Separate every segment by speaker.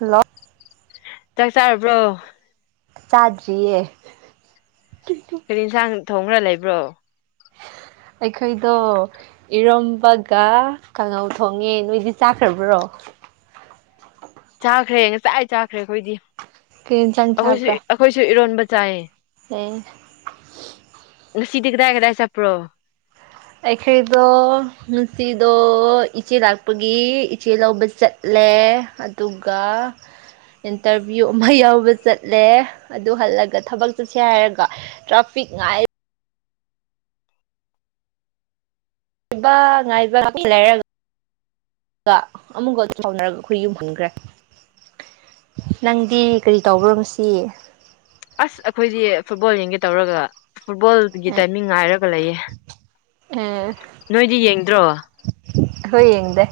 Speaker 1: hello
Speaker 2: ꯆꯥꯛ ꯆꯥꯔꯕ꯭ꯔꯣ
Speaker 1: ꯆꯥꯗ꯭ꯔꯤꯌꯦ
Speaker 2: ꯀꯔꯤ ꯌꯦꯟꯁꯥꯡ ꯊꯣꯡꯔ ꯂꯩꯕ꯭ꯔꯣ
Speaker 1: ꯑꯩꯈꯣꯏꯗꯣ ꯏꯔꯣꯝꯕꯒ ꯀꯥꯡꯉꯧ ꯊꯣꯡꯉꯦ ꯅꯣꯏꯗꯤ ꯆꯥꯈ꯭ꯔꯕ꯭ꯔꯣ
Speaker 2: ꯆꯥꯈ꯭ꯔꯦ ꯉꯁꯥꯏ ꯆꯥꯈ꯭ꯔꯦ ꯑꯩꯈꯣꯏꯗꯤ
Speaker 1: ꯀꯩ ꯌꯦꯟꯁꯥꯡ
Speaker 2: ꯑꯩꯈꯣꯏꯁꯨ
Speaker 1: ꯆꯥꯕ꯭ꯔꯥ
Speaker 2: ꯑꯩꯈꯣꯏꯁꯨ ꯏꯔꯣꯟꯕ ꯆꯥꯏ
Speaker 1: ꯑꯦ
Speaker 2: ꯉꯁꯤꯗꯤ ꯀꯗꯥꯏ ꯀꯗꯥꯏ ꯆꯠꯄ꯭ꯔꯣ
Speaker 1: ꯑꯩꯈꯣꯏꯗꯣ ꯉꯁꯤꯗꯣ ꯏꯆꯦ ꯂꯥꯛꯄꯒꯤ ꯏꯆꯦ ꯂꯧꯕ ꯆꯠꯂꯦ ꯑꯗꯨꯒ ꯏꯟꯇꯔꯚꯤꯌꯨ ꯑꯃ ꯌꯥꯎꯕ ꯆꯠꯂꯦ ꯑꯗꯨ ꯍꯜꯂꯒ ꯊꯕꯛ ꯆꯠꯁꯦ ꯍꯥꯏꯔꯒ ꯇ꯭ꯔꯥꯐꯤꯛ ꯉꯥꯏ ꯕ ꯉꯥꯏꯕ ꯉꯥꯏꯍꯥꯛ ꯂꯩꯔꯒ ꯑꯃꯨꯛꯀ ꯑꯗꯨꯝ ꯇꯥꯎꯅꯔꯒ ꯑꯩꯈꯣꯏ ꯌꯨꯝꯍꯟꯈ꯭ꯔꯦ ꯅꯪꯗꯤ ꯀꯔꯤ ꯇꯧꯕ꯭ꯔꯣ ꯉꯁꯤ
Speaker 2: ꯑꯁ ꯑꯩꯈꯣꯏꯗꯤ ꯐꯨꯠꯕꯣꯜ ꯌꯦꯡꯒꯦ ꯇꯧꯔꯒ ꯐꯨꯠꯕꯣꯜꯒꯤ
Speaker 1: ꯑꯦ
Speaker 2: ꯇꯥꯏꯃꯤꯡ ꯉꯥꯏꯔꯒ ꯂꯩꯌꯦ
Speaker 1: ꯑꯩꯈꯣꯏ
Speaker 2: ꯅꯣꯏꯗꯤ ꯌꯦꯡꯗ꯭ꯔꯣ
Speaker 1: ꯑꯈꯣꯢ ꯌꯦꯡꯗꯦ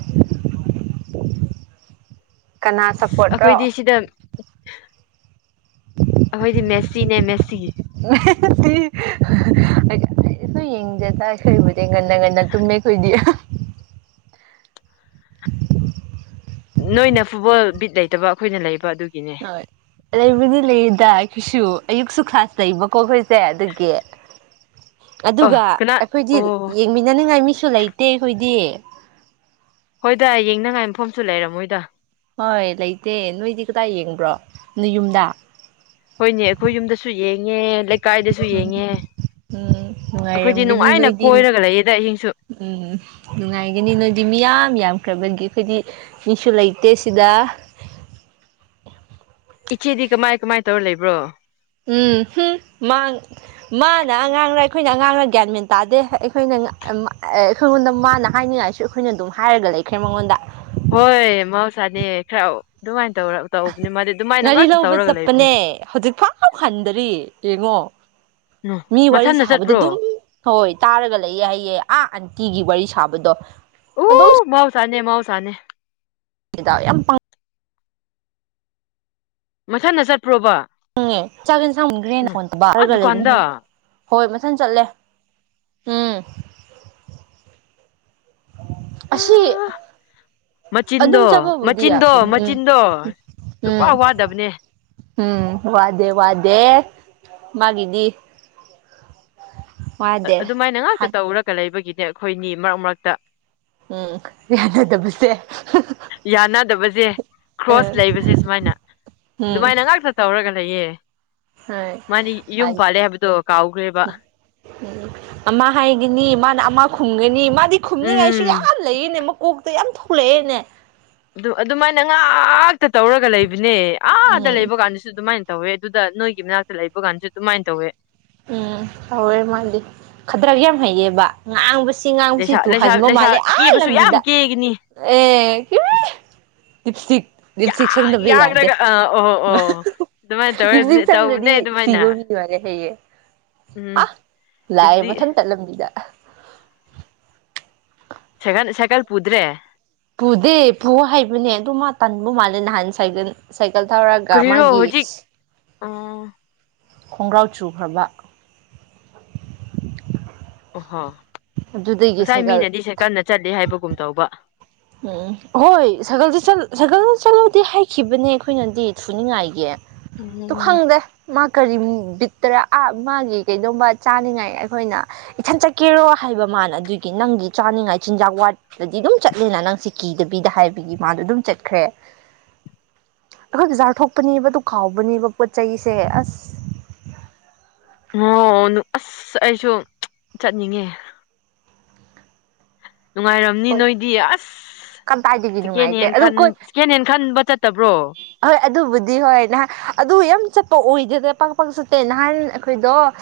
Speaker 1: ꯀꯅ ꯁꯄꯣꯔꯠꯔꯣ
Speaker 2: ꯑꯩꯈꯣꯏꯗꯤ ꯁꯤꯗ ꯑꯩꯈꯣꯏꯗꯤ ꯃꯦꯁꯤꯅꯦ ꯃꯦꯁꯤ
Speaker 1: ꯑꯩ ꯑꯩꯈꯣꯏ ꯌꯦꯡꯗꯦꯗ ꯑꯩꯈꯣꯏꯕꯨꯗꯤ ꯉꯟꯅ ꯉꯟꯅ ꯇꯨꯝꯃꯦ ꯈꯣꯏꯗꯤ
Speaker 2: ꯅꯣꯏꯅ ꯐꯨꯠꯕꯣꯜ ꯕꯤꯠ ꯂꯩꯇꯕ ꯑꯩꯈꯣꯏꯅ ꯂꯩꯕ ꯑꯗꯨꯒꯤ
Speaker 1: ꯍꯣꯏ ꯂꯩꯕꯨꯗꯤ ꯂꯩꯌꯦꯗ ꯁꯤꯁꯨ ꯑꯌꯨꯛꯁꯨ ꯀ꯭ꯂꯥꯁ ꯂꯩꯕꯀꯣ ꯑꯩꯈꯣꯏꯁꯦ ꯑꯗꯨꯒꯤ
Speaker 2: ꯑꯣ
Speaker 1: ꯑꯗꯨꯒ
Speaker 2: ꯀꯅꯥ
Speaker 1: ꯑꯩꯈꯣꯏꯗꯤ
Speaker 2: ꯑꯣ
Speaker 1: ꯌꯦꯡꯃꯤꯟꯅꯅꯤꯡꯉꯥꯏ ꯃꯤꯁꯨ ꯨ ꯂꯩꯇꯦ ꯑꯩꯈꯣꯏꯗꯤ
Speaker 2: ꯍꯣꯏꯗ ꯌꯦꯡꯅꯤꯡꯉꯥꯏ ꯃꯐꯝꯁꯨ ꯂꯩꯔꯝꯃꯣꯏꯗ
Speaker 1: ꯍꯣꯏ ꯂꯩꯇꯦ ꯅꯣꯏꯗꯤ ꯀꯗꯥꯏ ꯌꯦꯡꯕ꯭ꯔꯣ ꯅꯣꯏ ꯌꯨꯝꯗ
Speaker 2: ꯍꯣꯏꯅꯦ ꯑꯩꯈꯣꯏ ꯌꯨꯝꯗꯁꯨ ꯌꯦꯡꯉꯦ ꯂꯩꯀꯥꯏꯗꯁꯨ
Speaker 1: ꯎꯝ
Speaker 2: ꯌꯦꯡꯉꯦ
Speaker 1: ꯎꯝ
Speaker 2: ꯑꯩꯈꯣꯏꯗꯤ
Speaker 1: ꯅꯨꯡꯉꯥꯏꯔꯝꯒꯅꯤ
Speaker 2: ꯅꯨꯡꯉꯥꯏꯅ
Speaker 1: ꯅꯣꯏꯗꯤ
Speaker 2: ꯀꯣꯏꯔꯒ ꯂꯩꯌꯦꯗ ꯑꯍꯤꯡꯁꯨ
Speaker 1: ꯎꯝ ꯅꯨꯡꯉꯥꯏꯒꯅꯤ ꯅꯣꯏꯗꯤ ꯃꯤꯌꯥꯝ ꯌꯥꯝ ꯌꯥꯝꯕꯒꯤ ꯑꯩꯈꯣꯏꯗꯤ ꯃꯤꯁꯨ ꯂꯩꯇꯦ ꯁꯤꯗ
Speaker 2: ꯏꯆꯦꯗꯤ ꯀꯃꯥꯏ ꯀꯃꯥꯏ ꯇꯧꯔ ꯂꯩꯕ꯭ꯔꯣ
Speaker 1: ꯎꯝ ꯃꯥ ꯃꯥꯅ ꯑꯉꯥꯡꯅ ꯑꯩꯈꯣꯏꯅ ꯑꯉꯥꯡꯅ ꯒ꯭ꯌꯥꯟ ꯃꯦꯟ ꯇꯥꯗꯦ ꯑꯩꯈꯣꯏꯅ ꯑꯩꯈꯉꯣꯟꯗ ꯃꯥꯅ ꯍꯥꯏꯅꯤꯡꯉꯥꯏꯁꯨ ꯑꯩꯈꯣꯏꯅ ꯑꯗꯨꯝ ꯍꯥꯏꯔꯒ ꯂꯩꯈ꯭ꯔꯦ ꯃꯉꯣꯟꯗ
Speaker 2: ꯍꯣꯏ ꯃꯍꯧꯁꯥꯅꯦ ꯈꯔ ꯑꯗꯨꯃꯥꯏ
Speaker 1: ꯉꯥꯔꯤ ꯂꯧꯕ
Speaker 2: ꯂꯩꯕꯅꯦ
Speaker 1: ꯆꯠꯄꯅꯦ ꯍꯧꯖꯤꯛ ꯐꯥꯎ ꯍꯟꯗꯔꯤ ꯌꯦꯡꯉꯣ
Speaker 2: ꯎꯝ
Speaker 1: ꯃꯤ ꯋꯥꯔꯤ
Speaker 2: ꯃꯊꯟꯗ
Speaker 1: ꯁꯥꯕꯗ
Speaker 2: ꯆꯠꯄ꯭ꯔꯣ
Speaker 1: ꯑꯗꯨꯝ ꯍꯣꯏ ꯇꯥꯔꯒ ꯂꯩꯌꯦ ꯍꯥꯏꯌꯦ ꯑꯥ ꯃꯤꯒꯤ ꯋꯥꯔꯤ ꯁꯥꯕꯗꯣ ꯑꯗꯨꯝ
Speaker 2: ꯑꯣ ꯃꯍꯧꯁꯥ ꯅꯦ ꯃꯍꯧꯁꯥꯅꯦ
Speaker 1: ꯗꯥ ꯌꯥꯝ
Speaker 2: ꯃꯊꯟꯗ ꯆꯠꯄ꯭ꯔꯣꯕ
Speaker 1: ꯎꯪ ꯆꯥꯛ ꯌꯦꯟꯁꯥꯡ ꯃꯨꯟꯈ꯭ꯔꯦꯅ
Speaker 2: ꯎꯝ ꯑꯥ
Speaker 1: ꯐꯣꯟꯄꯥꯏꯔꯒ ꯂꯩꯕꯅꯤ
Speaker 2: ꯗꯨꯀꯥꯟꯗ
Speaker 1: ꯍꯣꯏ ꯃꯊꯟ ꯆꯠꯂꯦ ꯍꯝ ꯑꯁꯤ ꯑꯗꯨꯝ
Speaker 2: ꯃꯆꯤꯟꯗꯣ
Speaker 1: ꯆꯠꯄꯕꯨꯗꯤ
Speaker 2: ꯃꯆꯤꯟꯗꯣ
Speaker 1: ꯌꯥꯕꯅꯤ ꯎꯝ
Speaker 2: ꯃꯆꯤꯟꯗꯣ
Speaker 1: ꯎꯝ
Speaker 2: ꯁꯨꯛꯋꯥ ꯋꯥꯗꯕꯅꯦ
Speaker 1: ꯎꯝ ꯋꯥꯗꯦ ꯋꯥꯗꯦ ꯃꯥꯒꯤꯗꯤ ꯋꯥꯗꯦ
Speaker 2: ꯑꯗꯨꯃꯥꯏꯅ ꯉꯥꯛꯇ ꯇꯧꯔꯒ ꯂꯩꯕꯒꯤꯗꯤ ꯑꯩꯈꯣꯏꯅꯤ ꯃꯔꯛ ꯃꯔꯛꯇ
Speaker 1: ꯎꯝ ꯌꯥꯅꯗꯕꯁꯦ
Speaker 2: ꯌꯥꯅꯗꯕ ꯁꯦ ꯀ꯭ꯔꯣꯁ
Speaker 1: ꯎꯝ
Speaker 2: ꯂꯩꯕꯁꯦ ꯁꯨꯃꯥꯏꯅ ꯑꯗꯨꯃꯥꯏꯅ ꯉꯥꯛꯇ ꯇꯧꯔꯒ ꯂꯩꯇꯦ
Speaker 1: ꯍꯣꯏ ꯃꯥꯗꯤ
Speaker 2: ꯍꯥꯏꯕꯗꯣ ꯀꯥꯎꯈ꯭ꯔꯦꯕ
Speaker 1: ꯎꯝ ꯑꯃ ꯍꯥꯏꯒꯅꯤ ꯃꯥꯅ ꯑꯃ ꯈꯨꯡꯒꯅꯤ ꯃꯥ ꯗꯤ ꯈꯨꯝꯅꯤꯡꯉꯥꯏꯁꯤ
Speaker 2: ꯎꯝ
Speaker 1: ꯌꯥꯝ ꯂꯩꯔꯤꯅꯦ ꯃꯀꯣꯛ ꯌꯥꯝ ꯊꯣꯛꯂꯛꯑꯦꯅꯦ
Speaker 2: ꯑꯗꯨ ꯑꯗꯨꯃꯥꯏꯅ ꯉꯥꯛꯇ ꯇꯧꯔꯒ ꯂꯩꯕ ꯅꯦ ꯑꯥꯗ
Speaker 1: ꯎꯝ
Speaker 2: ꯂꯩꯕ ꯀꯥꯟꯅꯤꯁꯨ ꯑꯗꯨꯃꯥꯏꯅ ꯇꯧꯋꯦ ꯑꯗꯨꯗ ꯅꯣꯏꯒꯤ ꯃꯅꯥꯛꯇ ꯂꯩꯕ ꯀꯥꯟꯁꯨ ꯑꯗꯨꯃꯥꯏꯅ ꯇꯧꯋꯦ
Speaker 1: ꯎꯝ ꯇꯧꯋꯦ ꯃꯥꯗꯤ ꯈꯗꯔ ꯌꯥꯝ ꯍꯩꯌꯦꯕ ꯉꯥꯡꯕꯁꯤ ꯆꯤꯡ ꯉꯥꯡꯁꯤ
Speaker 2: ꯂꯩꯁꯥ
Speaker 1: ꯇꯨ
Speaker 2: ꯂꯩꯁꯥ
Speaker 1: ꯍꯃ
Speaker 2: ꯂꯩꯁꯥ
Speaker 1: ꯃꯥꯂꯦ ꯑ
Speaker 2: ꯀꯦꯕꯁꯨ ꯌꯥꯝ
Speaker 1: ꯂꯝꯕꯤꯗ
Speaker 2: ꯀꯦꯒꯅꯤ
Speaker 1: ꯑꯦ ꯂꯤꯞ ꯏꯁꯇꯤꯛ ꯂꯤꯞ ꯏꯁꯇꯤꯛ
Speaker 2: ꯌꯥꯛ
Speaker 1: ꯁꯪꯗꯕ ꯌꯥꯗꯦ
Speaker 2: ꯌꯥꯛꯂꯒ ꯑꯥ ꯑꯣ ꯑꯣ ꯑꯗꯨꯃꯥꯏꯅ ꯇꯧꯔ
Speaker 1: ꯂꯤꯞ ꯏꯁꯇꯤꯛ
Speaker 2: ꯇꯧꯕꯅꯦ
Speaker 1: ꯁꯪꯗ꯭ꯔꯗꯤ
Speaker 2: ꯑꯗꯨꯃꯥꯏꯅ
Speaker 1: ꯁꯤꯕ ꯃꯤ ꯑꯣꯏꯔꯦ ꯍꯌꯦꯌꯦꯡ
Speaker 2: ꯎꯝ
Speaker 1: ꯑ ꯂꯥꯏꯑ
Speaker 2: ꯍꯧꯖꯤꯛꯇꯤ
Speaker 1: ꯃꯊꯟ ꯇꯠꯂꯝꯕꯤꯗ
Speaker 2: ꯁꯀꯥꯟ ꯁꯀꯜ ꯄꯨꯗ꯭ꯔꯦ
Speaker 1: ꯄꯨꯨꯗꯦ ꯄꯨꯨꯍꯣ ꯍꯥꯏꯕꯅꯦ ꯑꯗꯨꯃꯥ ꯇꯥꯟꯕꯕꯨ ꯃꯥꯜꯅ ꯍꯥꯟ ꯁꯥꯏꯒꯟ ꯁꯥꯏꯀꯜ ꯊꯧꯔꯒꯒ ꯃꯥꯒꯤ
Speaker 2: ꯑꯥ
Speaker 1: ꯈꯣꯡꯒ꯭ꯔꯥꯎ ꯆꯨꯈ꯭ꯔꯕ
Speaker 2: ꯑꯣ ꯍ
Speaker 1: ꯑꯗꯨꯗꯒꯤ
Speaker 2: ꯉꯁꯥꯏ
Speaker 1: ꯁꯥꯏꯀꯜ
Speaker 2: ꯃꯤꯅꯗꯤ ꯁꯦ ꯀꯟꯅ ꯆꯠꯂꯤꯦ ꯍꯥꯏꯕꯒꯨꯝ ꯇꯧꯕ
Speaker 1: ꯎꯝ ꯍꯣꯏ ꯁ ꯆ ꯁ ꯆꯠꯂꯨꯗꯤ ꯍꯥꯏꯈꯤꯕꯅꯦ ꯑꯩꯈꯣꯏꯅꯗꯤ ꯊꯨꯅꯤꯡꯉꯥꯏꯒꯤ ꯑꯗꯨ
Speaker 2: ꯎꯝ
Speaker 1: ꯈꯪꯗꯦ ꯃꯥ ꯀꯔꯤ ꯕꯤꯛꯇꯔ ꯑꯥ ꯃꯥꯒꯤ ꯀꯩꯗꯕ ꯆꯥꯅꯤꯡꯉꯥꯏ ꯑꯩꯈꯣꯏꯅ ꯏꯊꯟ ꯆꯠꯀꯦꯔꯣ ꯍꯥꯏꯕ ꯃꯥꯅ ꯑꯗꯨꯒꯤ ꯅꯪꯒꯤ ꯆꯥꯅꯤꯡꯉꯥꯏ ꯆꯤꯟꯖꯥꯛ ꯋꯥꯠꯇꯗꯤ ꯑꯗꯨꯝ ꯆꯠ ꯆꯠꯂꯦꯅ ꯅꯪꯁꯦ ꯀꯤꯗꯕꯤꯗ ꯍꯥꯏꯕꯒꯤ ꯃꯥꯗꯣ ꯑꯗꯨꯝ ꯆꯠꯈ꯭ꯔꯦ ꯑꯩꯈꯣꯏꯁꯨ ꯆꯥꯔꯊꯣꯛꯄꯅꯦꯕ ꯑꯗꯨ ꯀꯥꯎꯕꯅꯦꯕ ꯄꯣꯠ ꯆꯩꯁꯦ ꯑꯁ
Speaker 2: ꯑꯣ ꯑꯁ ꯑꯩꯁꯨ ꯆꯠꯅꯤꯡꯉꯦ ꯅꯨꯡꯉꯥꯏꯔꯝꯅꯤ
Speaker 1: ꯍꯣꯏ
Speaker 2: ꯅꯣꯏꯗꯤ ꯑꯁ
Speaker 1: ꯀꯗꯥꯏꯗꯒꯤ
Speaker 2: ꯁꯦꯀꯦꯟ
Speaker 1: ꯅꯨꯡꯉꯥꯏꯇꯦ
Speaker 2: ꯍꯦꯟꯟ
Speaker 1: ꯑꯗꯨ ꯀꯣꯏ
Speaker 2: ꯁꯦꯀꯦꯟ ꯍꯦꯟ ꯈꯟꯕ ꯆꯠꯇꯕ꯭ꯔꯣ
Speaker 1: ꯍꯣꯏ ꯑꯗꯨꯕꯨꯗꯤ ꯍꯣꯏ ꯅꯍꯥꯟ ꯑꯗꯨ ꯌꯥꯝ ꯆꯠꯄ ꯑꯣꯏꯗꯗꯦ ꯄꯥꯛ ꯄꯥꯛ ꯆꯠꯇꯦ ꯅꯍꯥꯟ ꯑꯩꯈꯣꯏꯗꯣ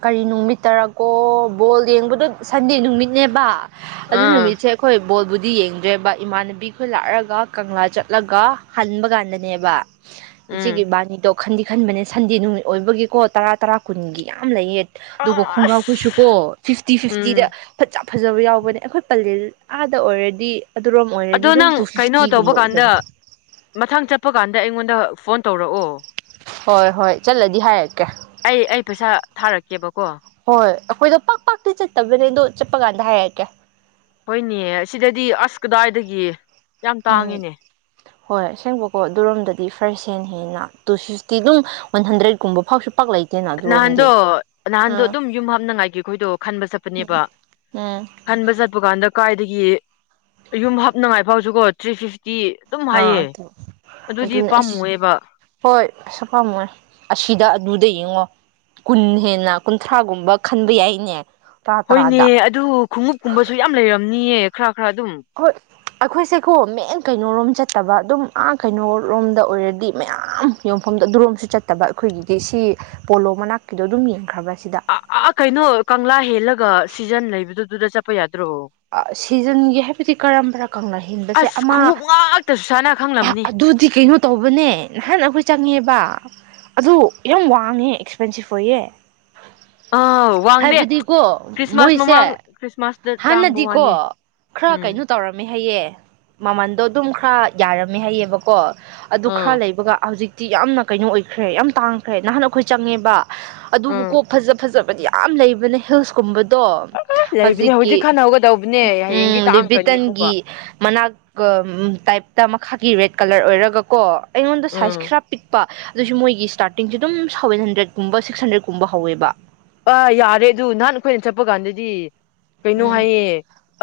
Speaker 1: ꯀꯔꯤ ꯅꯨꯃꯤꯠꯇꯔꯀꯣ ꯕꯣꯜ ꯌꯦꯡꯕꯗꯣ ꯁꯟꯗꯦ ꯅꯨꯃꯤꯠ ꯦꯕꯥꯛ ꯑꯗꯨ
Speaker 2: ꯑꯥ
Speaker 1: ꯅꯨꯃꯤꯠꯁꯦ ꯑꯩꯈꯣꯏ ꯕꯣꯜꯕꯨꯗꯤ ꯌꯦꯡꯗ꯭ꯔꯦꯕ ꯏꯃꯥꯟꯅꯕꯤꯈꯣꯏ ꯂꯥꯛꯔꯒ ꯀꯪꯂꯥ ꯆꯠꯂꯒ ꯍꯟꯕ ꯀꯥꯟꯗꯅꯦꯕ
Speaker 2: ꯎꯝ
Speaker 1: ꯏꯆꯒꯤꯕꯥꯅꯤ ꯇ ꯈꯟꯗꯤ ꯈꯟꯕꯅꯦ ꯁꯟꯗꯦ ꯅꯨꯃꯤꯠ ꯑꯣꯏꯕꯒꯤꯀꯣ ꯇꯔꯥ ꯇꯔꯥ ꯀꯨꯟꯒꯤ ꯌꯥꯝ ꯂꯩꯌꯦ ꯑꯗꯨꯒ
Speaker 2: ꯑꯁ
Speaker 1: ꯈꯣꯡꯒ꯭ꯔꯥꯎꯈꯣꯏꯁꯨ ꯀꯣ ꯐꯤꯐꯇꯤ ꯐꯤꯐꯇꯤꯗ
Speaker 2: ꯎꯝ
Speaker 1: ꯐꯖꯕ ꯌꯥꯎꯕꯅꯦ ꯑꯩꯈꯣꯏ ꯄꯂꯦꯜ ꯑꯥꯗ ꯑꯣꯏꯔꯗꯤ ꯑꯗꯨꯔꯣꯝ ꯑꯣꯏꯔꯗꯤ
Speaker 2: ꯑꯗꯣ
Speaker 1: ꯑꯗꯨꯝ
Speaker 2: ꯅꯪ
Speaker 1: ꯇꯨ
Speaker 2: ꯀꯩꯅꯣ ꯇꯧꯕ
Speaker 1: ꯐꯤꯐꯇꯤꯒꯨꯝꯕ ꯑꯣꯏꯒꯅꯤ
Speaker 2: ꯀꯥꯟꯗ ꯃꯊꯪ ꯆꯠꯄ ꯀꯥꯟꯗ ꯑꯩꯉꯣꯟꯗ ꯐꯣꯟ ꯇꯧꯔꯛꯑꯣ
Speaker 1: ꯍꯣꯏ ꯍꯣꯏ ꯆꯠꯂꯗꯤ ꯍꯥꯏꯔꯛꯀꯦ
Speaker 2: ꯑꯩ ꯑꯩ ꯄꯩꯁꯥ ꯊꯥꯔꯛꯀꯦꯕꯀꯣ
Speaker 1: ꯍꯣꯏ ꯑꯩꯈꯣꯏꯗꯣ ꯄꯥꯛ ꯄꯥꯛꯇꯤ ꯆꯠꯇꯕꯅꯤ ꯑꯗꯣ ꯆꯠꯄ ꯀꯥꯟꯗ ꯍꯥꯏꯔꯛꯀꯦ
Speaker 2: ꯍꯣꯏꯅꯦ ꯁꯤꯗꯗꯤ ꯑꯁ ꯀꯗꯥꯏꯗꯒꯤ ꯌꯥꯝ
Speaker 1: ꯎꯝ
Speaker 2: ꯇꯥꯡꯉꯤꯅꯦ
Speaker 1: ꯍꯣꯏ ꯁꯦꯡꯕꯀꯣ ꯑꯗꯨꯔꯣꯝꯗꯗꯤ ꯐꯔꯦꯁ ꯍꯦꯟꯅ ꯍꯦꯟꯅ ꯇꯨ ꯐꯤꯐꯇꯤ ꯑꯗꯨꯝ ꯋꯥꯟ ꯍꯟꯗ꯭ꯔꯦꯗꯀꯨꯝꯕ ꯐꯥꯎꯁꯨ ꯄꯥꯛ ꯂꯩꯇꯦꯅ
Speaker 2: ꯅꯍꯥꯟꯗꯣ
Speaker 1: ꯑꯗꯨꯔꯣꯝꯗꯤ
Speaker 2: ꯅꯍꯥꯟꯗꯣ
Speaker 1: ꯎꯝ
Speaker 2: ꯑꯗꯨꯝ ꯌꯨꯝ ꯍꯥꯞꯅꯉꯥꯏꯒꯤ ꯑꯩꯈꯣꯏꯗꯣ ꯈꯟꯕ ꯆꯠꯄꯅꯦꯕ
Speaker 1: ꯎꯝ
Speaker 2: ꯈꯟꯕ ꯆꯠꯄ ꯀꯥꯟꯗ ꯀꯥꯏꯗꯒꯤ ꯒꯤ ꯌꯨꯝ ꯍꯥꯞꯅꯉꯥꯏ ꯐꯥꯎꯁꯨ ꯀꯣ ꯊ꯭ꯔꯤ ꯐꯤꯐꯇꯤ ꯑꯗꯨꯝ
Speaker 1: ꯑꯥ
Speaker 2: ꯍꯥꯏꯌꯦ
Speaker 1: ꯑꯗꯨ
Speaker 2: ꯑꯗꯨꯗꯤ
Speaker 1: ꯑꯗꯨꯅ ꯑꯁ
Speaker 2: ꯄꯥꯝꯃꯨꯑꯦꯕ
Speaker 1: ꯍꯣꯏ ꯑꯁ ꯄꯩꯁꯥ ꯄꯥꯝꯃꯨꯔꯦ ꯑꯁꯤꯗ ꯑꯗꯨꯗ ꯌꯦꯡꯉꯣ ꯀꯨꯟ ꯍꯦꯟꯅ ꯀꯨꯟꯊ꯭ꯔꯥꯒꯨꯝꯕ ꯈꯟꯕ ꯌꯥꯏꯅꯦ ꯇꯔꯥ
Speaker 2: ꯍꯣꯏꯅꯦ
Speaker 1: ꯇꯔꯥꯗ
Speaker 2: ꯑꯗꯨ ꯈꯣꯡꯎꯞꯀꯨꯝꯕꯁꯨ ꯌꯥꯝ ꯂꯩꯔꯝꯅꯤꯌꯦ ꯈꯔꯥ ꯑꯗꯨꯝ
Speaker 1: ꯍꯣꯏ ꯑꯩꯈꯣꯏꯁꯦꯀꯣ ꯃꯦꯟ ꯀꯩꯅꯣꯔꯣꯝ ꯆꯠꯇꯕ ꯑꯗꯨꯝ ꯑꯥ ꯀꯩꯅꯣꯔꯣꯝꯗ ꯑꯣꯏꯔꯗꯤ ꯃꯌꯥꯝ ꯌꯣꯟꯐꯝꯗ ꯑꯗꯨꯔꯣꯝꯁꯨ ꯆꯠꯇꯕ ꯑꯩꯈꯣꯏꯒꯤꯗꯤ ꯁꯤ ꯄꯣꯂꯣ ꯃꯅꯥꯛꯀꯤꯗꯣ ꯑꯗꯨꯝ ꯌꯦꯡꯈ꯭ꯔꯕ ꯁꯤꯗ
Speaker 2: ꯑ ꯑ ꯀꯩꯅꯣ ꯀꯪꯂꯥ ꯍꯦꯜꯂꯒ ꯁꯤꯖꯟ ꯂꯩꯕꯗꯨꯗꯨꯗ ꯆꯠꯄ ꯌꯥꯗꯦ
Speaker 1: ꯁꯤꯖꯟꯒꯤ ꯍꯥꯏꯕꯗꯤ ꯀꯔꯝꯕꯔ ꯀꯪꯂꯥ ꯍꯦꯟꯕꯁꯦ
Speaker 2: ꯑꯁ
Speaker 1: ꯑꯃ
Speaker 2: ꯈꯣꯡꯎꯞ ꯉꯥꯛꯇ ꯁꯨꯁꯥꯟꯅ ꯈꯪꯂꯝꯅꯤ
Speaker 1: ꯑꯗꯨꯗꯤ ꯀꯩꯅꯣ ꯇꯧꯕꯅꯦ ꯅꯍꯥꯟ ꯑꯩꯈꯣꯏ ꯆꯪꯉꯦꯕ ꯑꯗꯨ ꯌꯥꯝ ꯋꯥꯡꯉꯦ ꯑꯦꯛꯁꯄꯦꯟꯁꯤꯞ ꯑꯣꯏꯌꯦ
Speaker 2: ꯑꯥ ꯋꯥꯡꯗꯦ
Speaker 1: ꯍꯥꯏꯕꯗꯤꯀꯣ
Speaker 2: ꯈ꯭ꯔꯤꯁꯃꯥꯁ
Speaker 1: ꯃꯣꯏꯁꯦ
Speaker 2: ꯃꯃꯥꯡ ꯈ꯭ꯔꯤꯁꯃꯥꯁ
Speaker 1: ꯍꯥꯟꯅꯗꯤꯀꯣ ꯈꯔ ꯀꯩꯅꯣ ꯇꯧꯔꯝꯃꯦ ꯍꯥꯏꯌꯦ ꯃꯃꯟꯗꯣ ꯑꯗꯨꯝ ꯈꯔ ꯌꯥꯔꯝꯃꯦ ꯍꯥꯏꯌꯦꯕꯀꯣ ꯑꯗꯨ
Speaker 2: ꯑꯥ
Speaker 1: ꯈꯔ ꯂꯩꯕꯒ ꯍꯧꯖꯤꯛ ꯇꯤ ꯌꯥꯝꯅ ꯀꯩꯅꯣ ꯑꯣꯏꯈ꯭ꯔꯦ ꯌꯥꯝ ꯇꯥꯡꯈ꯭ꯔꯦ ꯅꯍꯥꯟ ꯑꯩꯈꯣꯏ ꯆꯪꯉꯦꯕ
Speaker 2: ꯎꯝ
Speaker 1: ꯑꯗꯨꯕꯨꯀꯣ ꯐꯖ ꯐꯖꯕ ꯕꯗꯤ ꯌꯥꯝ ꯂꯩꯕꯅꯦ ꯍꯤꯜꯁꯀꯨꯝꯕ ꯇꯣ
Speaker 2: ꯑꯥ ꯂꯩꯕꯅꯦ
Speaker 1: ꯍꯧꯖꯤꯛ
Speaker 2: ꯈꯟ ꯍꯧꯒꯗꯧꯕꯅꯦ ꯍꯌꯦꯡꯗꯤ
Speaker 1: ꯎꯝ
Speaker 2: ꯇꯥꯡꯈ꯭ꯔꯅꯤ ꯑꯃꯨꯛꯀ
Speaker 1: ꯂꯤꯕꯤꯇꯟꯒꯤ ꯃꯅꯥꯛ ꯇꯥꯏꯞ ꯃꯈꯥꯒꯤ ꯔꯦꯠ ꯀꯂꯔ ꯑꯣꯏꯔꯒ ꯀꯣ ꯑꯩꯉꯣꯟꯗ ꯁꯥꯏꯖ
Speaker 2: ꯎꯝ
Speaker 1: ꯈꯔ ꯄꯤꯛꯄ ꯑꯗꯨꯁꯨ ꯃꯣꯏꯒꯤ ꯁ꯭ꯇꯥꯔꯇꯤꯡꯁꯨ ꯑꯗꯨꯝ ꯁꯕꯦꯟ ꯍꯟꯗ꯭ꯔꯦꯗꯀꯨꯝꯕ ꯁꯤꯛꯁ ꯍꯟꯗ꯭ꯔꯦꯠꯀꯨꯝꯕ ꯍꯧꯋꯦꯕ
Speaker 2: ꯑ ꯌꯥꯔꯦ ꯑꯗꯨ ꯅꯍꯥꯟ ꯑꯩꯈꯣꯏꯅ ꯆꯠꯄ ꯀꯥꯟꯗꯗꯤ ꯀꯩꯅꯣ
Speaker 1: ꯎꯝ
Speaker 2: ꯍꯥꯏꯌꯦ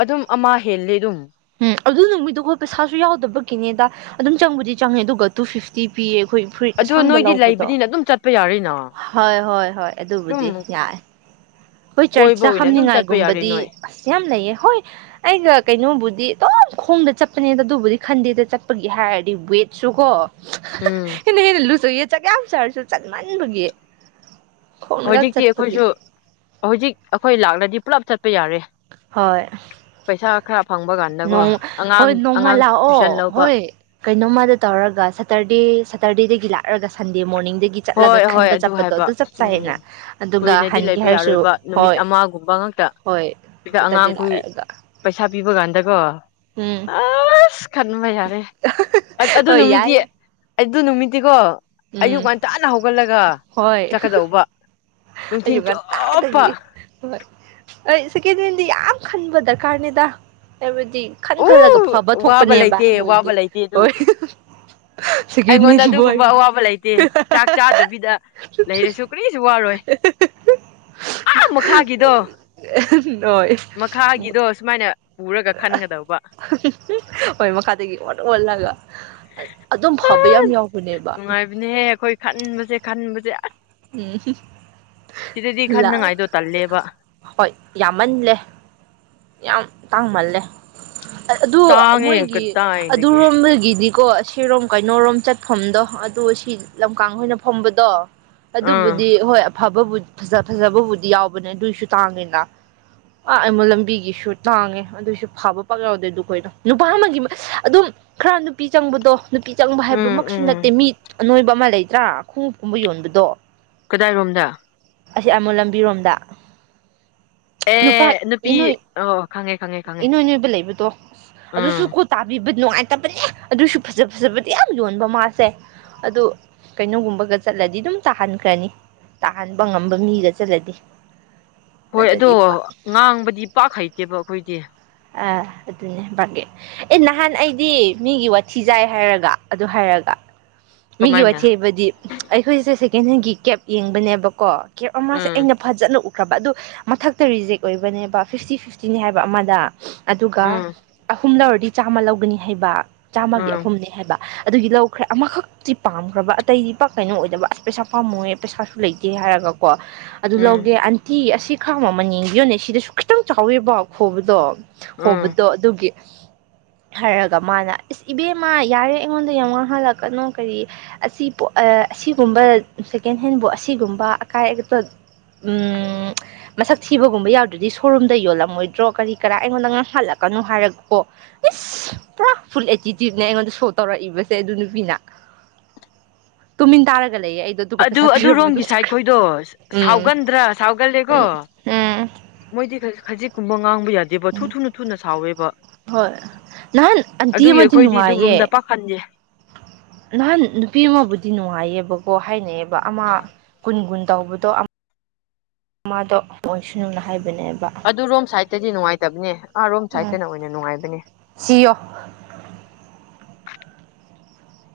Speaker 2: ꯑꯗꯨꯝ ꯑꯃ ꯍꯦꯜꯂꯦ ꯑꯗꯨꯝ
Speaker 1: ꯎꯝ ꯑꯗꯨ ꯅꯨꯃꯤꯠꯇꯀꯣ ꯄꯩꯁꯥꯁꯨ ꯌꯥꯎꯗꯕꯒꯤꯅꯦꯗ ꯑꯗꯨꯝ ꯆꯪꯕꯨꯗꯤ ꯆꯪꯉꯦ ꯑꯗꯨꯒ ꯇꯨ ꯐꯤꯐꯇꯤ ꯄꯤꯌꯦ ꯑꯩꯈꯣꯏ ꯐꯨꯔꯤꯠ
Speaker 2: ꯑꯗꯣ
Speaker 1: ꯑꯁꯥꯡꯕ
Speaker 2: ꯅꯣꯏꯗꯤ
Speaker 1: ꯂꯧꯕꯗꯣ
Speaker 2: ꯂꯩꯕꯅꯤꯅ ꯑꯗꯨꯝ ꯆꯠꯄ ꯌꯥꯔꯤꯅ
Speaker 1: ꯍꯣꯏ ꯍꯣꯏ ꯍꯣꯏ ꯑꯗꯨꯕꯨꯗꯤ ꯌꯥꯏꯌꯦ ꯍꯣꯏ
Speaker 2: ꯀꯣꯏꯕ
Speaker 1: ꯆꯔꯆꯇ
Speaker 2: ꯑꯣꯏꯅ ꯑꯗꯨꯝ ꯆꯠꯄ ꯌꯥꯔꯦ
Speaker 1: ꯍꯥꯞꯅꯤꯡꯉꯥꯏꯒꯨꯝꯕꯗꯤ
Speaker 2: ꯅꯣꯏ
Speaker 1: ꯑꯁ ꯌꯥꯝ ꯂꯩꯌꯦ ꯍꯣꯏ ꯑꯩꯒ ꯀꯩꯅꯣꯕꯨꯗꯤ ꯑꯗꯨꯝ ꯈꯣꯡꯗ ꯆꯠꯄꯅꯦ ꯑꯗꯨꯕꯨꯗꯤ ꯈꯟꯗꯦꯗ ꯆꯠꯄꯒꯤ ꯍꯥꯏꯔꯗꯤ ꯋꯦꯠꯁꯨ ꯀꯣ
Speaker 2: ꯎꯝ
Speaker 1: ꯍꯦꯟꯅ ꯍꯦꯟꯅ ꯂꯣꯁ ꯑꯣꯏꯌꯦ ꯆꯥꯛ ꯌꯥꯝ ꯆꯔꯁꯨ ꯆꯠꯃꯟ ꯃꯟꯕꯒꯤ
Speaker 2: ꯍꯧꯖꯤꯛꯇꯤ ꯑꯩꯈꯣꯏꯁꯨ ꯍꯧꯖꯤꯛ ꯑꯩꯈꯣꯏ ꯂꯥꯛꯂꯗꯤ ꯄꯨꯂꯞ ꯆꯠꯄ ꯄ ꯌꯥꯔꯦ
Speaker 1: ꯍꯣꯏ
Speaker 2: ꯄꯩꯁꯥ ꯈꯔ ꯐꯪꯕꯒꯥꯟꯗ
Speaker 1: ꯍꯣꯏ ꯅꯣꯡꯃ ꯂꯥꯛꯑꯣ
Speaker 2: ꯂꯧꯕ
Speaker 1: ꯍꯣꯏ ꯀꯩꯅꯣꯝꯃꯗ ꯇꯧꯔꯒ ꯁꯠꯇꯔꯗꯦ ꯁꯠꯇꯔꯗꯦ ꯗꯒꯤ ꯂꯥꯛꯑꯔꯒ ꯁꯟꯗꯦ ꯃꯣꯔꯅꯤꯡ
Speaker 2: ꯍꯣꯏ ꯍꯣꯏ ꯑꯗꯨ ꯍꯥꯏꯕ ꯎꯝ
Speaker 1: ꯑꯗꯨꯒ
Speaker 2: ꯀꯨꯏꯅꯗꯤ
Speaker 1: ꯍꯟꯒꯦ
Speaker 2: ꯂꯩꯕ
Speaker 1: ꯍꯥꯏꯔꯁꯨ
Speaker 2: ꯌꯥꯔꯣꯏꯕ ꯅꯨꯃꯤꯠ
Speaker 1: ꯍꯣꯏ
Speaker 2: ꯑꯃꯒꯨꯝꯕ ꯉꯥꯛꯇ
Speaker 1: ꯍꯣꯏ
Speaker 2: ꯁꯤꯗ
Speaker 1: ꯁꯇꯔꯗꯦ
Speaker 2: ꯑꯉꯥꯡꯈꯣꯏ
Speaker 1: ꯂꯥꯛꯔꯒ
Speaker 2: ꯄꯩꯁꯥ ꯄꯤꯕ ꯀꯥꯟꯗꯀꯣ
Speaker 1: ꯎꯝ
Speaker 2: ꯑꯁ ꯈꯟꯕ ꯌꯥꯔꯦ ꯑꯗꯨ
Speaker 1: ꯍꯣꯏ
Speaker 2: ꯅꯨꯃꯤꯠꯇꯤ
Speaker 1: ꯌꯥꯏ
Speaker 2: ꯑꯩ
Speaker 1: ꯌꯥꯏ
Speaker 2: ꯑꯗꯨ ꯅꯨꯃꯤꯠꯇꯤꯀꯣ ꯑꯌꯨꯛ
Speaker 1: ꯎꯝ
Speaker 2: ꯉꯟꯇꯥꯅ ꯍꯧꯒꯠꯂꯒ
Speaker 1: ꯍꯣꯏ
Speaker 2: ꯆꯠꯀꯗꯧꯕ ꯅꯨꯡꯊꯤꯟ
Speaker 1: ꯑꯌꯨꯛ
Speaker 2: ꯆꯨꯞꯄ
Speaker 1: ꯉꯟꯇꯥꯗꯒꯤ ꯍꯣꯏ ꯑꯩ ꯁꯦꯀꯦꯟꯍꯦꯟꯗꯤ ꯌꯥꯝ ꯈꯟꯕ ꯗꯔꯀꯥꯔꯅꯤꯗ ꯈꯟ
Speaker 2: ꯎ
Speaker 1: ꯈꯜꯂꯒ ꯐꯕ
Speaker 2: ꯋꯥꯕ
Speaker 1: ꯊꯣꯛꯄꯅꯦꯕ
Speaker 2: ꯂꯩꯇꯦ ꯋꯥꯕ
Speaker 1: ꯃꯣꯏꯗꯤ
Speaker 2: ꯂꯩꯇꯦ ꯑꯗꯨ
Speaker 1: ꯍꯣꯏ ꯁꯦꯀꯦꯟꯍꯦꯟ
Speaker 2: ꯑꯩꯉꯣꯟꯗ ꯑꯗꯨꯒꯨꯝꯕ
Speaker 1: ꯕꯣꯏꯗꯤ
Speaker 2: ꯑꯋꯥꯕ ꯂꯩꯇꯦ ꯆꯥꯛ ꯆꯥꯗꯕꯤꯗ ꯂꯩꯔꯁꯨ ꯀꯔꯤꯁꯨ ꯋꯥꯔꯣꯏ ꯑ ꯃꯈꯥꯒꯤꯗꯣ
Speaker 1: ꯍꯣꯏ
Speaker 2: ꯃꯈꯥꯒꯤꯗꯣ ꯁꯨꯃꯥꯏꯅ ꯄꯨꯔꯒ ꯈꯟꯒꯗꯧꯕ
Speaker 1: ꯍꯣꯏ ꯃꯈꯥꯗꯒꯤ ꯑꯣꯟ ꯑꯣꯟꯂꯒ
Speaker 2: ꯅꯨꯡꯉꯥꯏꯕꯅꯦꯍꯦ ꯑꯩꯈꯣꯏ ꯈꯟꯕꯁꯦ ꯈꯟꯕꯁꯦ ꯑꯁ
Speaker 1: ꯎꯝ
Speaker 2: ꯁꯤꯗꯗꯤ
Speaker 1: ꯂꯥꯛ
Speaker 2: ꯈꯟꯅꯉꯥꯏꯗꯣ ꯇꯜꯂꯦꯕ
Speaker 1: ꯍꯣꯏ ꯌꯥꯝꯃꯜꯂꯦ ꯌꯥꯝ ꯇꯥꯡꯃꯜꯂꯦ ꯑꯗꯨ
Speaker 2: ꯇꯥꯡꯉꯦ
Speaker 1: ꯃꯣꯏꯒꯤ
Speaker 2: ꯀꯗꯥꯏꯗꯒꯤ
Speaker 1: ꯑꯗꯨꯔꯣꯝꯗꯒꯤꯗꯤ ꯀꯣ ꯑꯁꯤꯔꯣꯝ ꯀꯩꯅꯣꯔꯣꯝ ꯆꯠꯐꯝꯗꯣ ꯑꯗꯨ ꯑꯁꯤ ꯂꯝꯀꯥꯡ ꯈꯣꯏꯅ ꯐꯝꯕꯗꯣ
Speaker 2: ꯑꯥ
Speaker 1: ꯑꯗꯨꯕꯨꯗꯤ ꯍꯣꯏ ꯐꯕꯕꯨ ꯐꯖꯕꯕꯨꯗꯤ ꯌꯥꯎꯕꯅꯦ ꯑꯗꯨꯏꯁꯨ ꯇꯥꯡꯉꯤꯅ ꯑꯥ ꯑꯥꯏꯃꯣꯜ ꯂꯝꯕꯤꯒꯤ ꯒꯤꯁꯨ ꯇꯥꯡꯉꯦ ꯑꯗꯨꯏꯁꯨ ꯐꯕ ꯄꯥꯛ ꯌꯥꯎꯗꯣꯏ ꯑꯗꯨ ꯀꯅꯣ ꯅꯨꯄꯥ ꯑꯃꯒꯤ ꯑꯗꯨꯝ ꯈꯔ ꯅꯨꯄꯤ ꯆꯪꯕꯗꯣ ꯅꯨꯄꯤ ꯆꯪꯕ
Speaker 2: ꯎꯝ
Speaker 1: ꯍꯥꯏꯕꯃꯛꯁꯨ ꯅꯠꯇꯦ
Speaker 2: ꯎꯝ
Speaker 1: ꯃꯤ ꯑ ꯅꯣꯏꯕ ꯑꯃ ꯂꯩꯇ꯭ꯔꯥ ꯈꯣꯡꯎꯞꯀꯨꯝꯕ ꯌꯣꯟꯕꯗꯣ
Speaker 2: ꯀꯗꯥꯏꯔꯣꯝꯗ
Speaker 1: ꯑꯁꯤ ꯑꯥꯏꯃꯣꯜ ꯂꯝꯕꯤꯔꯣꯝꯗ ꯅꯨꯄꯥ
Speaker 2: ꯑꯦ ꯅꯨꯄꯤ
Speaker 1: ꯏꯅꯣꯏ
Speaker 2: ꯑꯣ ꯈꯪꯉꯦ ꯈꯪꯉꯦ ꯈꯪꯉꯦ
Speaker 1: ꯏꯅꯣꯏ ꯅꯣꯏꯕ ꯂꯩꯕꯗꯣ ꯑꯗꯨꯁꯨ
Speaker 2: ꯎꯝ
Speaker 1: ꯀꯣ ꯇꯥꯕꯤꯕ ꯅꯨꯡꯉꯥꯏꯇꯕꯅꯦ ꯑꯗꯨꯁꯨ ꯐꯖ ꯐꯖꯕꯗꯤ ꯌꯥꯝ ꯌꯣꯟꯕ ꯃꯥꯁꯦ ꯑꯗꯨ ꯀꯩꯅꯣꯒꯨꯝꯕꯒ ꯆꯠꯂꯗꯤ ꯑꯗꯨꯝ ꯇꯥꯍꯟꯈ꯭ꯔꯅꯤ ꯇꯥꯍꯟꯕ ꯉꯝꯕ ꯃꯤꯒ ꯆꯠꯂꯗꯤ
Speaker 2: ꯍꯣꯏ ꯑꯗꯣ
Speaker 1: ꯅꯠꯇ꯭ꯔꯗꯤ ꯄꯥꯛ
Speaker 2: ꯉꯥꯡꯕꯗꯤ ꯄꯥꯛ ꯍꯩꯇꯦꯕ ꯑꯩꯈꯣꯏꯗꯤ
Speaker 1: ꯑ ꯑꯗꯨꯅꯦ ꯚꯒꯦ ꯑꯦ ꯅꯍꯥꯟ ꯑꯩꯗꯤ ꯃꯤꯒꯤ ꯋꯥꯊꯤꯆꯥꯏ ꯍꯥꯏꯔꯒ ꯑꯗꯨ ꯍꯥꯏꯔꯒ ꯃꯤꯒꯤ
Speaker 2: ꯀꯃꯥꯏꯅ
Speaker 1: ꯋꯥꯊꯤ ꯍꯥꯏꯕꯗꯤ ꯑꯩꯈꯣꯏꯁꯦ ꯁꯦꯀꯦꯟꯍꯦꯟꯒꯤ ꯀꯦꯞ ꯌꯦꯡꯕꯅꯦꯕꯀꯣ ꯀꯦꯞ ꯑꯃꯁꯦ
Speaker 2: ꯎꯝ
Speaker 1: ꯑꯩꯅ ꯐꯖꯅ ꯎ ꯈ꯭ꯔꯕ ꯑꯗꯨ ꯃꯊꯛꯇ ꯔꯤꯖꯦꯛ ꯑꯣꯏꯕꯅꯦꯕ ꯐꯤꯐꯇꯤ ꯐꯤꯐꯇꯤꯅꯤ ꯍꯥꯏꯕ ꯑꯃꯗ ꯑꯗꯨꯒ
Speaker 2: ꯎꯝ
Speaker 1: ꯑꯍꯨꯝꯂꯧꯔ ꯆꯥꯝꯃ ꯂꯧꯒꯅꯤ ꯍꯥꯏꯕ ꯆꯥꯝꯃꯒꯤ
Speaker 2: ꯎꯝ
Speaker 1: ꯑꯍꯨꯝꯅꯤ ꯍꯥꯏꯕ ꯑꯗꯨꯒꯤ ꯂꯧꯈ꯭ꯔꯦ ꯑꯃꯈꯛꯇꯤ ꯄꯥꯝꯈ꯭ꯔꯕ ꯑꯇꯩꯗꯤ ꯄꯥꯛ ꯀꯩꯅꯣ ꯑꯣꯏꯗꯕ ꯑꯁ ꯄꯩꯁꯥ ꯄꯥꯝꯃꯣꯏꯌꯦ ꯄꯩꯁꯥꯁꯨ ꯂꯩꯇꯦ ꯍꯥꯏꯔꯒꯀꯣ ꯑꯗꯨ
Speaker 2: ꯎꯝ
Speaker 1: ꯂꯧꯒꯦ ꯑꯟꯇꯤ ꯑꯁꯤ ꯈꯥ ꯃꯃꯟ ꯌꯦꯡꯕꯤꯌꯣꯅꯦ ꯁꯤꯗꯁꯨ ꯈꯤꯇꯪ ꯆꯥꯎꯋꯦꯕ ꯍꯣꯕꯗꯣ
Speaker 2: ꯎꯝ
Speaker 1: ꯍꯣꯕꯗꯣ ꯑꯗꯨꯒꯤ ꯍꯥꯏꯔꯒ ꯃꯥꯅ ꯏꯁ ꯏꯕꯦꯝꯃ ꯌꯥꯔꯦ ꯑꯩꯉꯣꯟꯗ ꯌꯥꯝ ꯉꯥꯡꯍꯜꯂꯛꯀꯅꯣ ꯀꯔꯤ ꯑꯁꯤ ꯑꯁꯤꯒꯨꯝꯕ ꯁꯦꯀꯦꯟ ꯍꯦꯟꯕꯨ ꯑꯁꯤꯒꯨꯝꯕ ꯑꯀꯥꯏ ꯑꯇꯣꯏ ꯃꯁꯛ ꯊꯤꯕꯒꯨꯝꯕ ꯌꯥꯎꯗ꯭ꯔꯗꯤ ꯁꯣꯔꯨꯝꯗ ꯌꯣꯜꯂꯝꯃꯣꯏꯗ꯭ꯔꯣ ꯀꯔꯤ ꯀꯔꯥ ꯑꯩꯉꯣꯟꯗ ꯉꯥꯡꯍꯜꯂꯛꯀꯅꯨ ꯍꯥꯏꯔꯒꯀꯣ ꯏꯁ ꯄꯨꯔꯥ ꯐꯨꯜ ꯑꯦꯇꯤꯇ꯭ꯌꯨꯠꯅꯦꯕ ꯑꯩꯉꯣꯟꯗ ꯁꯣ ꯇꯧꯔꯛꯏꯕꯁꯦ ꯑꯗꯨ ꯅꯨꯄꯤꯅ ꯇꯨꯃꯤꯟ ꯇꯥꯔꯒ ꯂꯩꯌꯦ ꯑꯩꯗꯣ ꯑꯗꯨꯒ
Speaker 2: ꯑꯗꯨ
Speaker 1: ꯄꯩꯁꯥ ꯄꯤꯔꯝꯃ ꯑꯗꯨꯝ
Speaker 2: ꯑꯗꯨꯔꯣꯝꯒꯤ ꯁꯥꯏꯠ
Speaker 1: ꯆꯠꯈ꯭ꯔꯦ
Speaker 2: ꯈꯣꯏꯗꯣ
Speaker 1: ꯎꯝ
Speaker 2: ꯁꯥꯎꯒꯟꯗ꯭ꯔꯥ ꯁꯥꯎꯒꯜꯂꯦꯀꯣ
Speaker 1: ꯎꯝ ꯎꯝ
Speaker 2: ꯃꯣꯏꯗꯤ ꯈꯖꯤꯛ ꯀꯨꯝꯕ ꯉꯥꯡꯕ ꯌꯥꯏ ꯌꯥꯗꯤꯦꯕ ꯊꯨ ꯊꯨꯅ ꯊꯨꯅ ꯁꯥꯎꯋꯦꯕ
Speaker 1: ꯍꯣꯏ ꯅꯍꯥꯟ ꯑꯟꯇꯤ
Speaker 2: ꯑꯗꯨꯒꯤ
Speaker 1: ꯑꯃꯗꯤ
Speaker 2: ꯑꯩꯈꯣꯏꯗꯤ
Speaker 1: ꯅꯨꯡꯉꯥꯏꯌꯦ
Speaker 2: ꯑꯗꯨꯔꯣꯝꯗ [inaudible]
Speaker 1: ꯅꯍꯥꯟ ꯅꯨꯄꯤ ꯑꯃꯕꯨꯗꯤ ꯅꯨꯡꯉꯥꯏꯌꯦꯕꯀꯣ ꯍꯥꯏꯅꯩꯕ ꯑꯃ ꯀꯨꯟ ꯀꯨꯟ ꯇꯧꯕꯗꯣ ꯑꯃꯗꯣ ꯑꯣꯏꯁꯅꯨꯅ ꯍꯥꯏꯕ
Speaker 2: ꯑꯗꯨ ꯔꯣꯝ ꯁꯥꯏꯗꯠꯇꯗꯤ ꯅꯨꯡꯉꯥꯏꯇꯕꯅꯦ ꯑꯥꯔꯣꯝ
Speaker 1: ꯎꯝ
Speaker 2: ꯁꯥꯏꯗꯠꯇꯅ ꯑꯣꯏꯅ ꯅꯨꯡꯉꯥꯏꯕꯅꯦ
Speaker 1: ꯁꯤꯌꯣ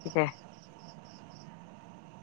Speaker 2: ꯁꯤꯗ